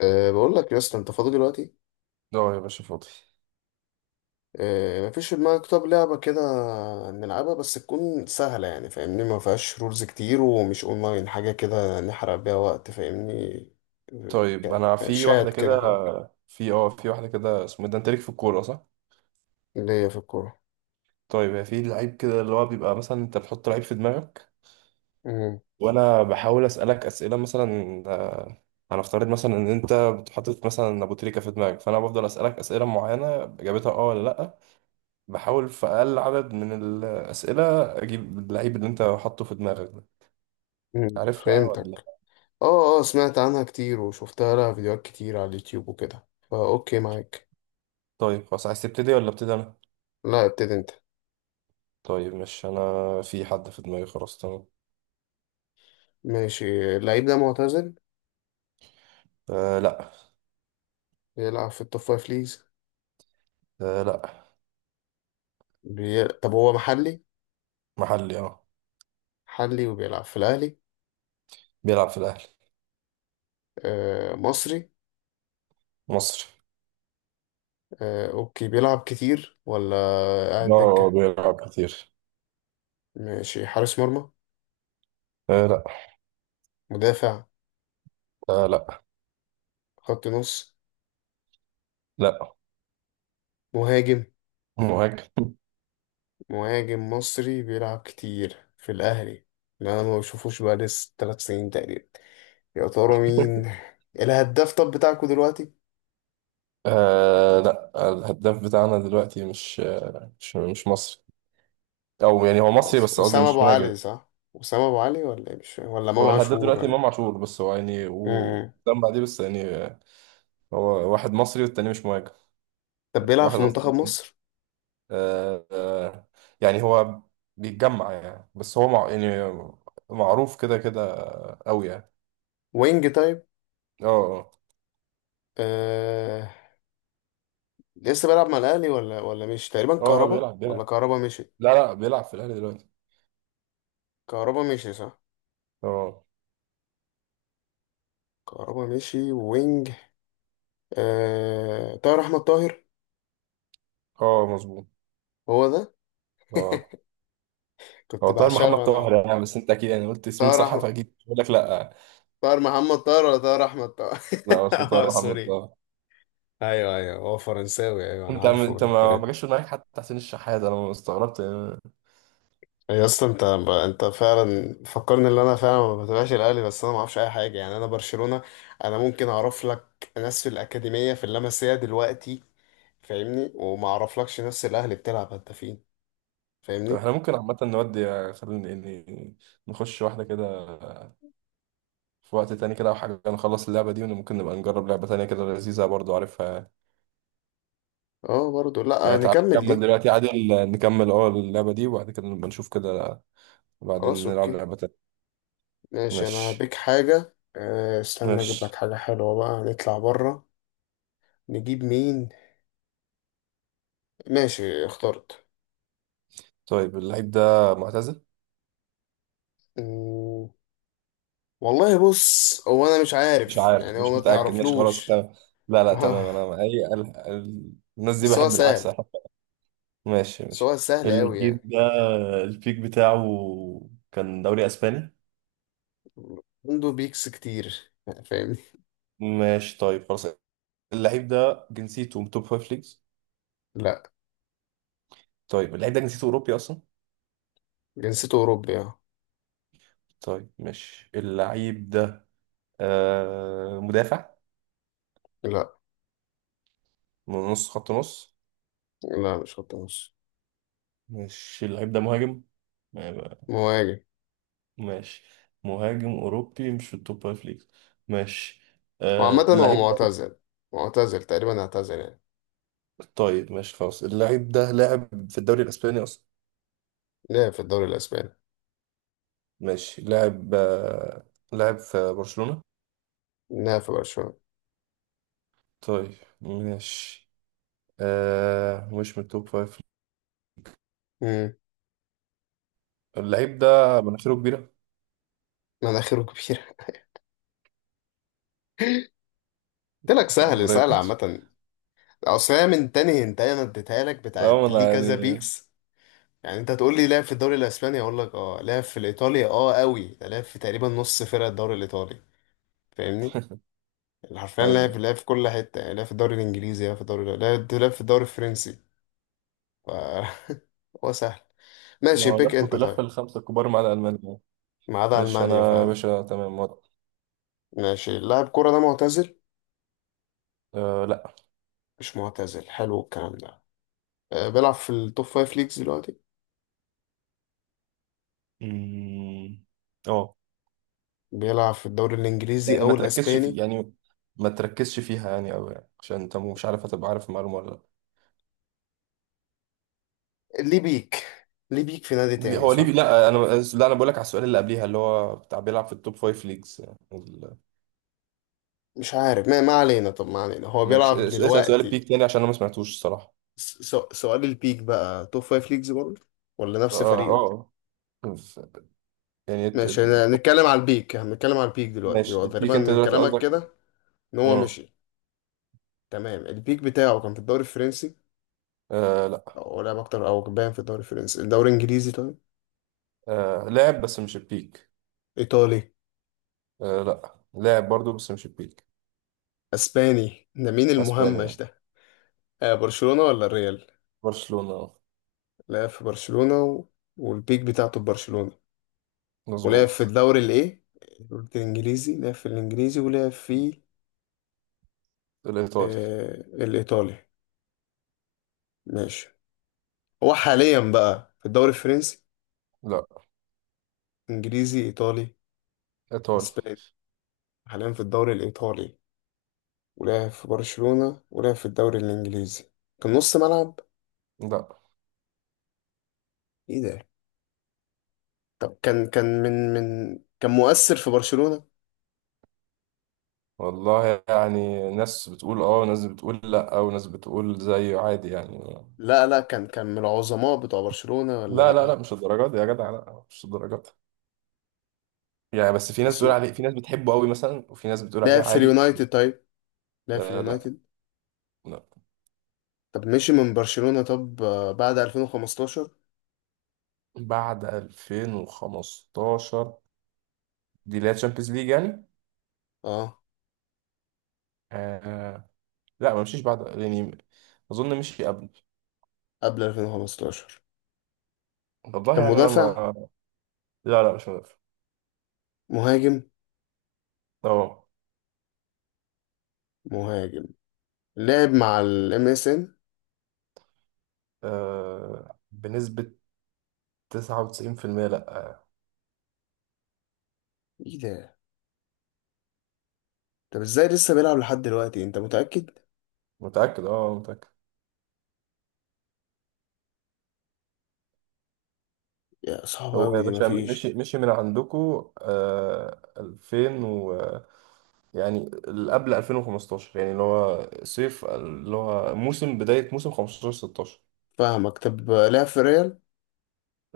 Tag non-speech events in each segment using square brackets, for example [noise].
بقول لك يا اسطى انت فاضي دلوقتي. اه يا باشا فاضي. مفيش في دماغك؟ طب لعبة كده نلعبها، بس تكون سهلة يعني، فاهمني؟ ما فيهاش رولز كتير ومش اونلاين، حاجة كده نحرق بيها وقت، فاهمني؟ طيب يعني انا في واحده شات كده، كده. فاهم؟ في واحده كده، اسمه إيه ده؟ انت ليك في الكوره صح؟ ليا في الكورة. طيب هي في لعيب كده اللي هو بيبقى مثلا انت بتحط لعيب في دماغك، مم. وانا بحاول اسالك اسئله، مثلا هنفترض مثلا ان انت بتحط مثلا ابو تريكه في دماغك، فانا بفضل اسالك اسئله معينه اجابتها اه ولا لا. بحاول في اقل عدد من الاسئله اجيب اللعيب اللي انت حاطه في دماغك ده. مم. عارفها ولا فهمتك. لا؟ اه سمعت عنها كتير وشفتها، لها فيديوهات كتير على اليوتيوب وكده، فا اوكي معاك. طيب خلاص، عايز تبتدي ولا ابتدي انا؟ لا، ابتدي انت. طيب مش انا، في حد في دماغي، خلاص تمام. ماشي، اللعيب ده معتزل؟ أه لا. بيلعب في التوب فايف ليجز؟ آه لا. طب هو محلي؟ محلي اه. محلي وبيلعب في الاهلي؟ بيلعب في الأهلي. مصري؟ مصري. اوكي، بيلعب كتير ولا قاعد اه دكة؟ بيلعب كتير. ماشي. حارس مرمى؟ آه لا. مدافع؟ آه لا. خط نص؟ لا. مهاجم. مهاجم. مهاجم مصري بيلعب كتير في الأهلي اللي أنا ما بشوفوش بقى لسه تلات سنين تقريبا. يا ترى مين؟ الهداف طب بتاعكوا دلوقتي؟ آه لا. الهداف بتاعنا دلوقتي مش مصري، أو يعني هو مصري خلاص، بس قصدي أسامة مش أبو مهاجم. علي صح؟ أسامة أبو علي ولا إيه؟ مش فاهم. ولا إمام هو الهداف عاشور، دلوقتي ولا؟ إمام عاشور، بس هو يعني مم. وسام بعديه، بس يعني آه، هو واحد مصري والتاني مش مهاجم. طب بيلعب واحد في منتخب قصدي. مصر؟ آه آه. يعني هو بيتجمع يعني، بس هو مع يعني معروف كده كده قوي يعني. وينج طيب؟ اه اه. آه، لسه بيلعب مع الاهلي ولا مشي تقريبا؟ اه آه، كهربا؟ بيلعب ولا بيلعب كهربا مشي؟ لا لا بيلعب في الاهلي دلوقتي. كهربا مشي صح؟ اه. كهربا مشي وينج. طاهر احمد طاهر؟ اه مظبوط. هو ده. اه. هو كنت طاهر محمد بعشقه طاهر انا. يعني، بس انت اكيد يعني قلت اسمين طاهر صح، احمد. فاكيد بقول لك لا. طاهر محمد طاهر ولا طاهر احمد طاهر؟ لا [laughs] بس هو اه طاهر محمد سوري. طاهر. ايوه ايوه، هو فرنساوي، ايوه انا انت عارفه، انت ما الترند. جاش في دماغك حتى حسين الشحات، انا استغربت يعني. يا اسطى انت، انت فعلا فكرني ان انا فعلا ما بتابعش الاهلي، بس انا ما اعرفش اي حاجه يعني، انا برشلونه. انا ممكن اعرف لك ناس في الاكاديميه، في اللمسيه دلوقتي، فاهمني؟ وما اعرفلكش ناس الاهلي بتلعب هدافين، طب فاهمني؟ احنا ممكن عامه نودي خلينا يعني نخش واحده كده في وقت تاني كده او حاجه، نخلص اللعبه دي وممكن نبقى نجرب لعبه تانيه كده لذيذه برضو عارفها. اه برضو لا، يعني تعال نكمل نكمل دي. دلوقتي عادل، نكمل اه اللعبه دي وبعد كده نبقى نشوف كده، بعدين خلاص نلعب اوكي. لعبه تانيه. ماشي، انا ماشي. هبيك حاجه استنى اجيب لك ماشي. حاجه حلوه بقى، نطلع بره. نجيب مين؟ ماشي اخترت. طيب اللعيب ده معتزل؟ مم، والله بص، هو انا مش مش عارف عارف يعني، هو مش ما متأكد، ماشي خلاص تعرفلوش. تمام. لا لا تمام، [laughs] انا اي الناس دي بس هو بحب العكس. سهل. [laughs] ماشي بس ماشي. هو سهل أوي الجيل يعني. ده، البيك بتاعه كان دوري اسباني. عنده بيكس كتير، فاهمني؟ ماشي، طيب خلاص، اللعيب ده جنسيته من توب فايف ليجز؟ لا. طيب اللعيب ده جنسيته اوروبي اصلا؟ جنسيته أوروبي، اه. طيب ماشي، اللعيب ده آه مدافع؟ لا. من نص، خط نص؟ لا مش خط نص. ماشي، اللعيب ده مهاجم. مهاجم. ماشي. مهاجم أوروبي مش في التوب فايف ليجز، ماشي. وعامة آه هو اللعيب ده، معتزل. معتزل تقريبا، اعتزل يعني. طيب ماشي خلاص، اللعيب ده لاعب في الدوري الأسباني أصلا. لعب في الدوري الأسباني. ماشي، لاعب آه، لاعب في برشلونة. لعب في برشلونة. طيب ماشي. آه مش من التوب فايف. امم. اللعيب ده مناخيره كبيرة. مناخيره كبيرة. [laughs] قلت لك [laughs] سهل، سهل ابراهيموفيتش. عامة. أصل هي من تاني هنتاية أنا اديتها لك، اه ما بتاعت انا ليه كذا يعني. بيكس. يعني أنت تقول لي لعب في الدوري الأسباني، أقول لك اه لعب في الإيطالي، اه أوي ده لعب في تقريبا نص فرق الدوري الإيطالي، فاهمني؟ حرفيا لعب ايوه. لعب في كل حتة، يعني لعب في الدوري الإنجليزي، لعب في الدوري، لعب في الدوري الفرنسي. ف [laughs] هو سهل. ما ماشي، هو بيك لف أنت طيب. لف الخمسة الكبار مع الألمان. ما عدا ماشي ألمانيا انا، يا فعلا. باشا تمام ورا. ماشي. لاعب كورة ده معتزل؟ آه لا. مش معتزل، حلو الكلام ده. بيلعب في التوب فايف ليجز دلوقتي؟ مم. اه. بيلعب في الدوري الإنجليزي يعني ما أو تركزش في، الأسباني؟ يعني ما تركزش فيها يعني أوي يعني، عشان انت مش عارف هتبقى عارف المعلومه ولا لا. ليه بيك؟ ليه بيك في نادي تاني هو ليفي، صح؟ لا انا، لا انا بقول لك على السؤال اللي قبليها اللي هو بتاع بيلعب في التوب فايف ليجز، يعني مش عارف ما علينا، طب ما علينا، هو بيلعب ماشي، اسال سؤال دلوقتي. البيك تاني عشان انا ما سمعتوش الصراحه. سؤال البيك بقى توب فايف ليجز برضه ولا نفس اه فريقه؟ اه. ف- يعني ماشي، نتكلم على البيك. هنتكلم على البيك دلوقتي، ماشي هو البيك تقريبا انت من دلوقتي كلامك قصدك. كده ان هو اه. مشي. تمام، البيك بتاعه كان في الدوري الفرنسي؟ آه لا. او لعب اكتر او كان باين في الدوري الفرنسي؟ الدوري الانجليزي طيب؟ آه لاعب بس مش البيك. ايطالي؟ آه لا، لاعب برضو بس مش البيك. اسباني ده، مين المهمش اسبانيا. ده؟ آه، برشلونة ولا الريال؟ برشلونه آه. لعب في برشلونة و... والبيك بتاعته في برشلونة. ولعب في مظبوط. الدوري الايه؟ قلت الانجليزي، لعب في الانجليزي ولعب في، الايطالي. آه الايطالي. ماشي. هو حاليا بقى في الدوري الفرنسي؟ لا. انجليزي؟ ايطالي؟ ايطالي. اسباني؟ حاليا في الدوري الإيطالي، ولعب في برشلونة، ولعب في الدوري الإنجليزي. كان نص ملعب؟ لا. إيه ده! طب كان كان من من كان مؤثر في برشلونة؟ والله يعني ناس بتقول اه وناس بتقول لا وناس بتقول زيه عادي يعني. لا كان من العظماء بتوع برشلونة ولا لا لا لا لا؟ مش الدرجات دي يا جدع، لا مش الدرجات دي. يعني بس في ناس بتقول أسمع، عليه، في ناس بتحبه قوي مثلا، وفي ناس بتقول لعب عليه في عادي. اليونايتد طيب؟ لعب في آه لا. اليونايتد. لا طب مشي من برشلونة طب بعد 2015؟ بعد 2015. دي اللي هي تشامبيونز ليج يعني. اه آه. لا ما مشيش بعد يعني، اظن مشي قبل. قبل 2015. والله كان يعني انا مدافع؟ ما. لا لا مش مدافع. مهاجم. اه مهاجم، لعب مع الام اس ان؟ آه، بنسبة 99% لا. ايه ده! طب ازاي لسه بيلعب لحد دلوقتي، انت متأكد؟ متأكد اه متأكد. يا صعبة هو أوي يا دي، باشا مفيش. مشي مشي من عندكو آه 2000 و، يعني قبل 2015 يعني اللي هو صيف، اللي هو موسم بداية موسم 15 16. فاهمك. طب لعب في ريال؟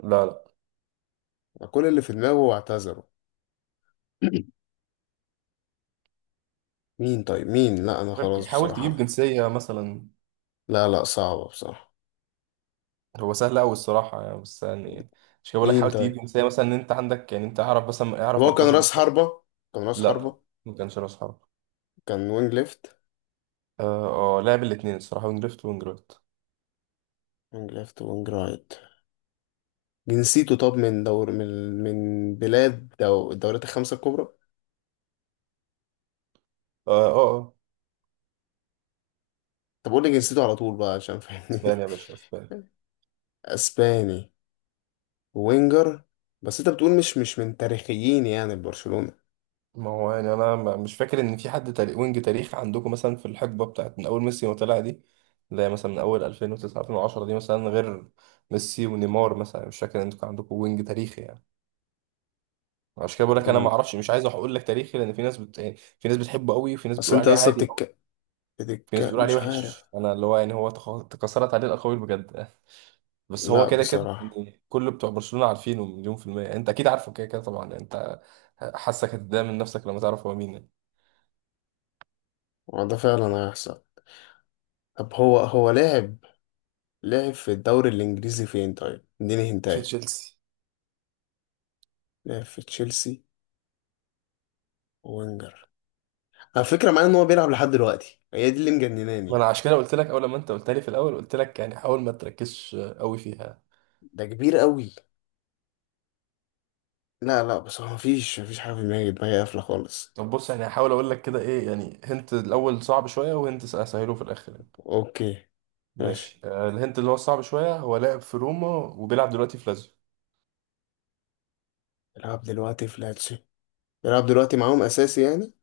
لا لا. كل اللي في دماغه واعتذروا. [clears throat] مين طيب؟ مين؟ لا أنا غير كده، خلاص حاول تجيب بصراحة. جنسية مثلا. لا لا صعبة بصراحة. هو سهل أوي الصراحة يعني، بس يعني مش كده بقول لك، مين حاول تجيب طيب؟ جنسية مثلا، إن أنت عندك يعني، أنت أعرف مثلا طب أعرف هو كان مركزه راس بالظبط. حربة؟ كان راس لا حربة؟ ما كانش رأس حرب. كان وينج ليفت؟ اه آه، لعب الاتنين الصراحة، وينج ليفت وينج رايت. وينج ليفت وينج رايت. جنسيته طب من دور، من بلاد دو الدوريات الخمسة الكبرى؟ اه اه آه. طب قول لي جنسيته على طول بقى، عشان اسبانيا فاهمني. يا باشا، اسبانيا. [laughs] اسباني. وينجر. بس انت بتقول مش من تاريخيين يعني برشلونة. ما هو يعني انا مش فاكر ان في حد تاريخ وينج، تاريخ عندكم مثلا في الحقبه بتاعت من اول ميسي ما طلع دي، زي مثلا من اول 2009 2010 دي مثلا، غير ميسي ونيمار مثلا، مش فاكر ان انتوا كان عندكم وينج تاريخي يعني. عشان كده بقول لك انا ما رونالدو. اعرفش، مش عايز اقول لك تاريخي، لان في ناس يعني في ناس بتحبه قوي وفي ناس اصل بتقول انت عليه اصلا عادي. في ناس الدكة بتقول عليه مش عارف. وحش، انا اللي هو يعني هو تكسرت عليه الاقاويل بجد. [laughs] بس هو لا كده كده بصراحة. يعني، كل بتوع برشلونه عارفينه مليون في الميه، انت اكيد عارفه كده كده طبعا انت. حاسك هتتضايق من نفسك لما تعرف هو مين يعني. هو ده فعلا هيحصل. طب هو لعب، لعب في الدوري الإنجليزي فين طيب؟ اديني في هنتاية. تشيلسي. لعب في تشيلسي. وينجر. على فكرة معايا إن هو بيلعب لحد دلوقتي، هي دي اللي ما مجنناني. انا عشان كده قلت لك اول لما انت قلت لي في الاول قلت لك يعني حاول ما تركزش قوي فيها. ده كبير قوي. لا لا، بس هو مفيش، مفيش حاجة في دماغي، دماغي قافلة خالص. طب بص يعني، هحاول اقول لك كده ايه، يعني هنت الاول صعب شويه وهنت اسهله في الاخر يعني. أوكي. ماشي. ماشي آه، الهنت اللي هو الصعب شويه هو لاعب في روما وبيلعب دلوقتي في لازيو. بيلعب دلوقتي في لاتسيو. بيلعب دلوقتي معاهم أساسي يعني؟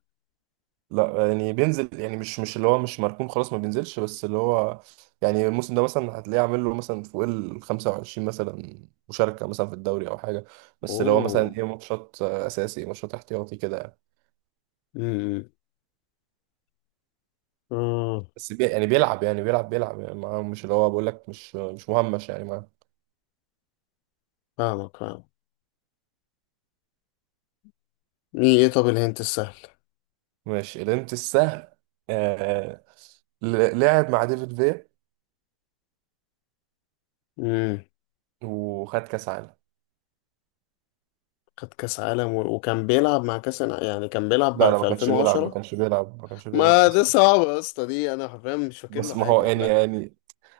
لا يعني بينزل يعني، مش اللي هو مش مركون خلاص ما بينزلش، بس اللي هو يعني الموسم ده مثلا هتلاقيه عامل له مثلا فوق ال 25 مثلا مشاركه مثلا في الدوري او حاجه، بس اللي هو مثلا أوه. ايه ماتشات آه، اساسي ماتشات احتياطي كده يعني. امم. امم. بس يعني بيلعب يعني بيلعب يعني معاه، مش اللي هو بقول لك مش مهمش يعني معاه. فاهمك فاهمك. مين إيه طب الهنت السهل؟ ماشي الانت السهل آه. لعب مع ديفيد فيا مم. وخد كاس عالم. خد كاس عالم وكان بيلعب مع يعني كان لا بيلعب لا ما في كانش بيلعب ما 2010؟ كانش بيلعب ما كانش بيلعب ما كاس ده عالم. صعب يا اسطى، دي انا حرفيا مش فاكر له بس ما هو حاجه، يعني لا. يعني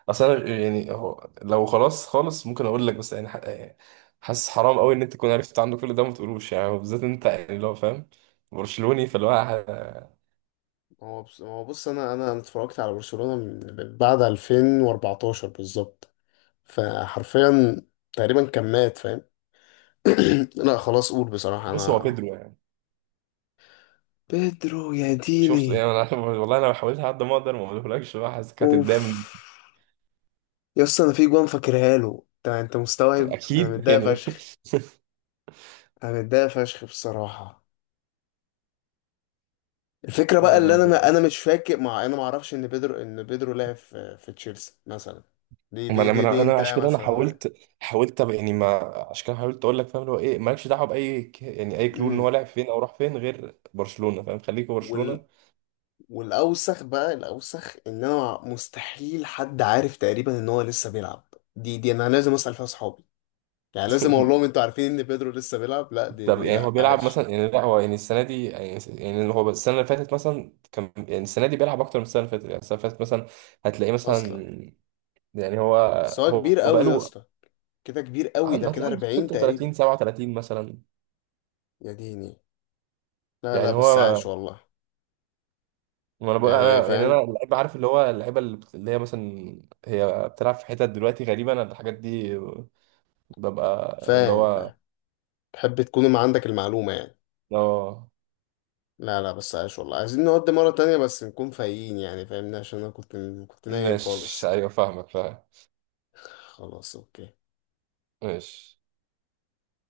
اصلا يعني، هو لو خلاص خالص ممكن اقول لك، بس يعني يعني حاسس حرام قوي ان انت تكون عرفت عنه كل ده وما تقولوش يعني، بالذات انت يعني اللي هو فاهم برشلوني، فاللي هو ما هو بص، ما هو بص، انا أنا اتفرجت على برشلونه من بعد 2014 بالظبط، فحرفيا تقريبا كان مات، فاهم؟ [clears throat] لا خلاص، قول بصراحه بص هو انا. بيدرو يعني. بيدرو! يا شفت يعني ديني! انا. [laughs] والله انا حاولت على قد ما اقدر ما اقولهولكش بقى، حاسسك اوف. هتتضايق يا اسطى انا في جوان فاكرها له، انت انت مستوعب انا اكيد متضايق يعني. فشخ. انا متضايق فشخ بصراحه. الفكره [laughs] بقى اللي ما انا، ما انا مش فاكر مع، انا ما اعرفش ان بيدرو، ان بيدرو لعب في في تشيلسي مثلا. دي دي ما دي انا دي أنا انت عشان كده انا مثلا. حاولت، حاولت يعني ما، عشان كده حاولت اقول لك، فاهم اللي هو ايه، مالكش دعوه باي يعني اي كلو ان هو امم. لعب فين او راح فين غير برشلونه، فاهم، خليك في وال، برشلونه. والاوسخ بقى، الاوسخ ان انا مستحيل، حد عارف تقريبا ان هو لسه بيلعب، دي انا لازم اسال فيها اصحابي. يعني لازم اقول لهم [laughs] انتوا عارفين ان بيدرو لسه بيلعب؟ لا دي طب دي، يعني هو لا بيلعب عاش! مثلا يعني، لا هو يعني السنه دي يعني يعني، هو السنه اللي فاتت مثلا كان يعني، السنه دي بيلعب اكتر من السنه اللي فاتت، يعني السنه اللي فاتت مثلا هتلاقيه اصلا. مثلا، يعني هو بس هو هو كبير قوي يا بقاله، اسطى. كده كبير قوي، ده عنده، كده هتلاقي عنده 40 تقريبا. 36 37 مثلا، يا ديني. لا لا يعني بس هو. عاش والله. ما انا بقول يعني انا يعني، فاهم. انا اللعيب عارف اللي هو اللعيبه اللي اللي هي مثلا هي بتلعب في حتت دلوقتي غريبه، انا الحاجات دي ببقى اللي فاهم هو فاهم. تحب تكون ما عندك المعلومة يعني. اه. لا لا بس عايش والله. عايزين نقعد مرة تانية بس نكون فايقين، يعني فاهمني، عشان أنا كنت، كنت نايم مش خالص. ايوه، فاهمك فاهم. خلاص أوكي. ماشي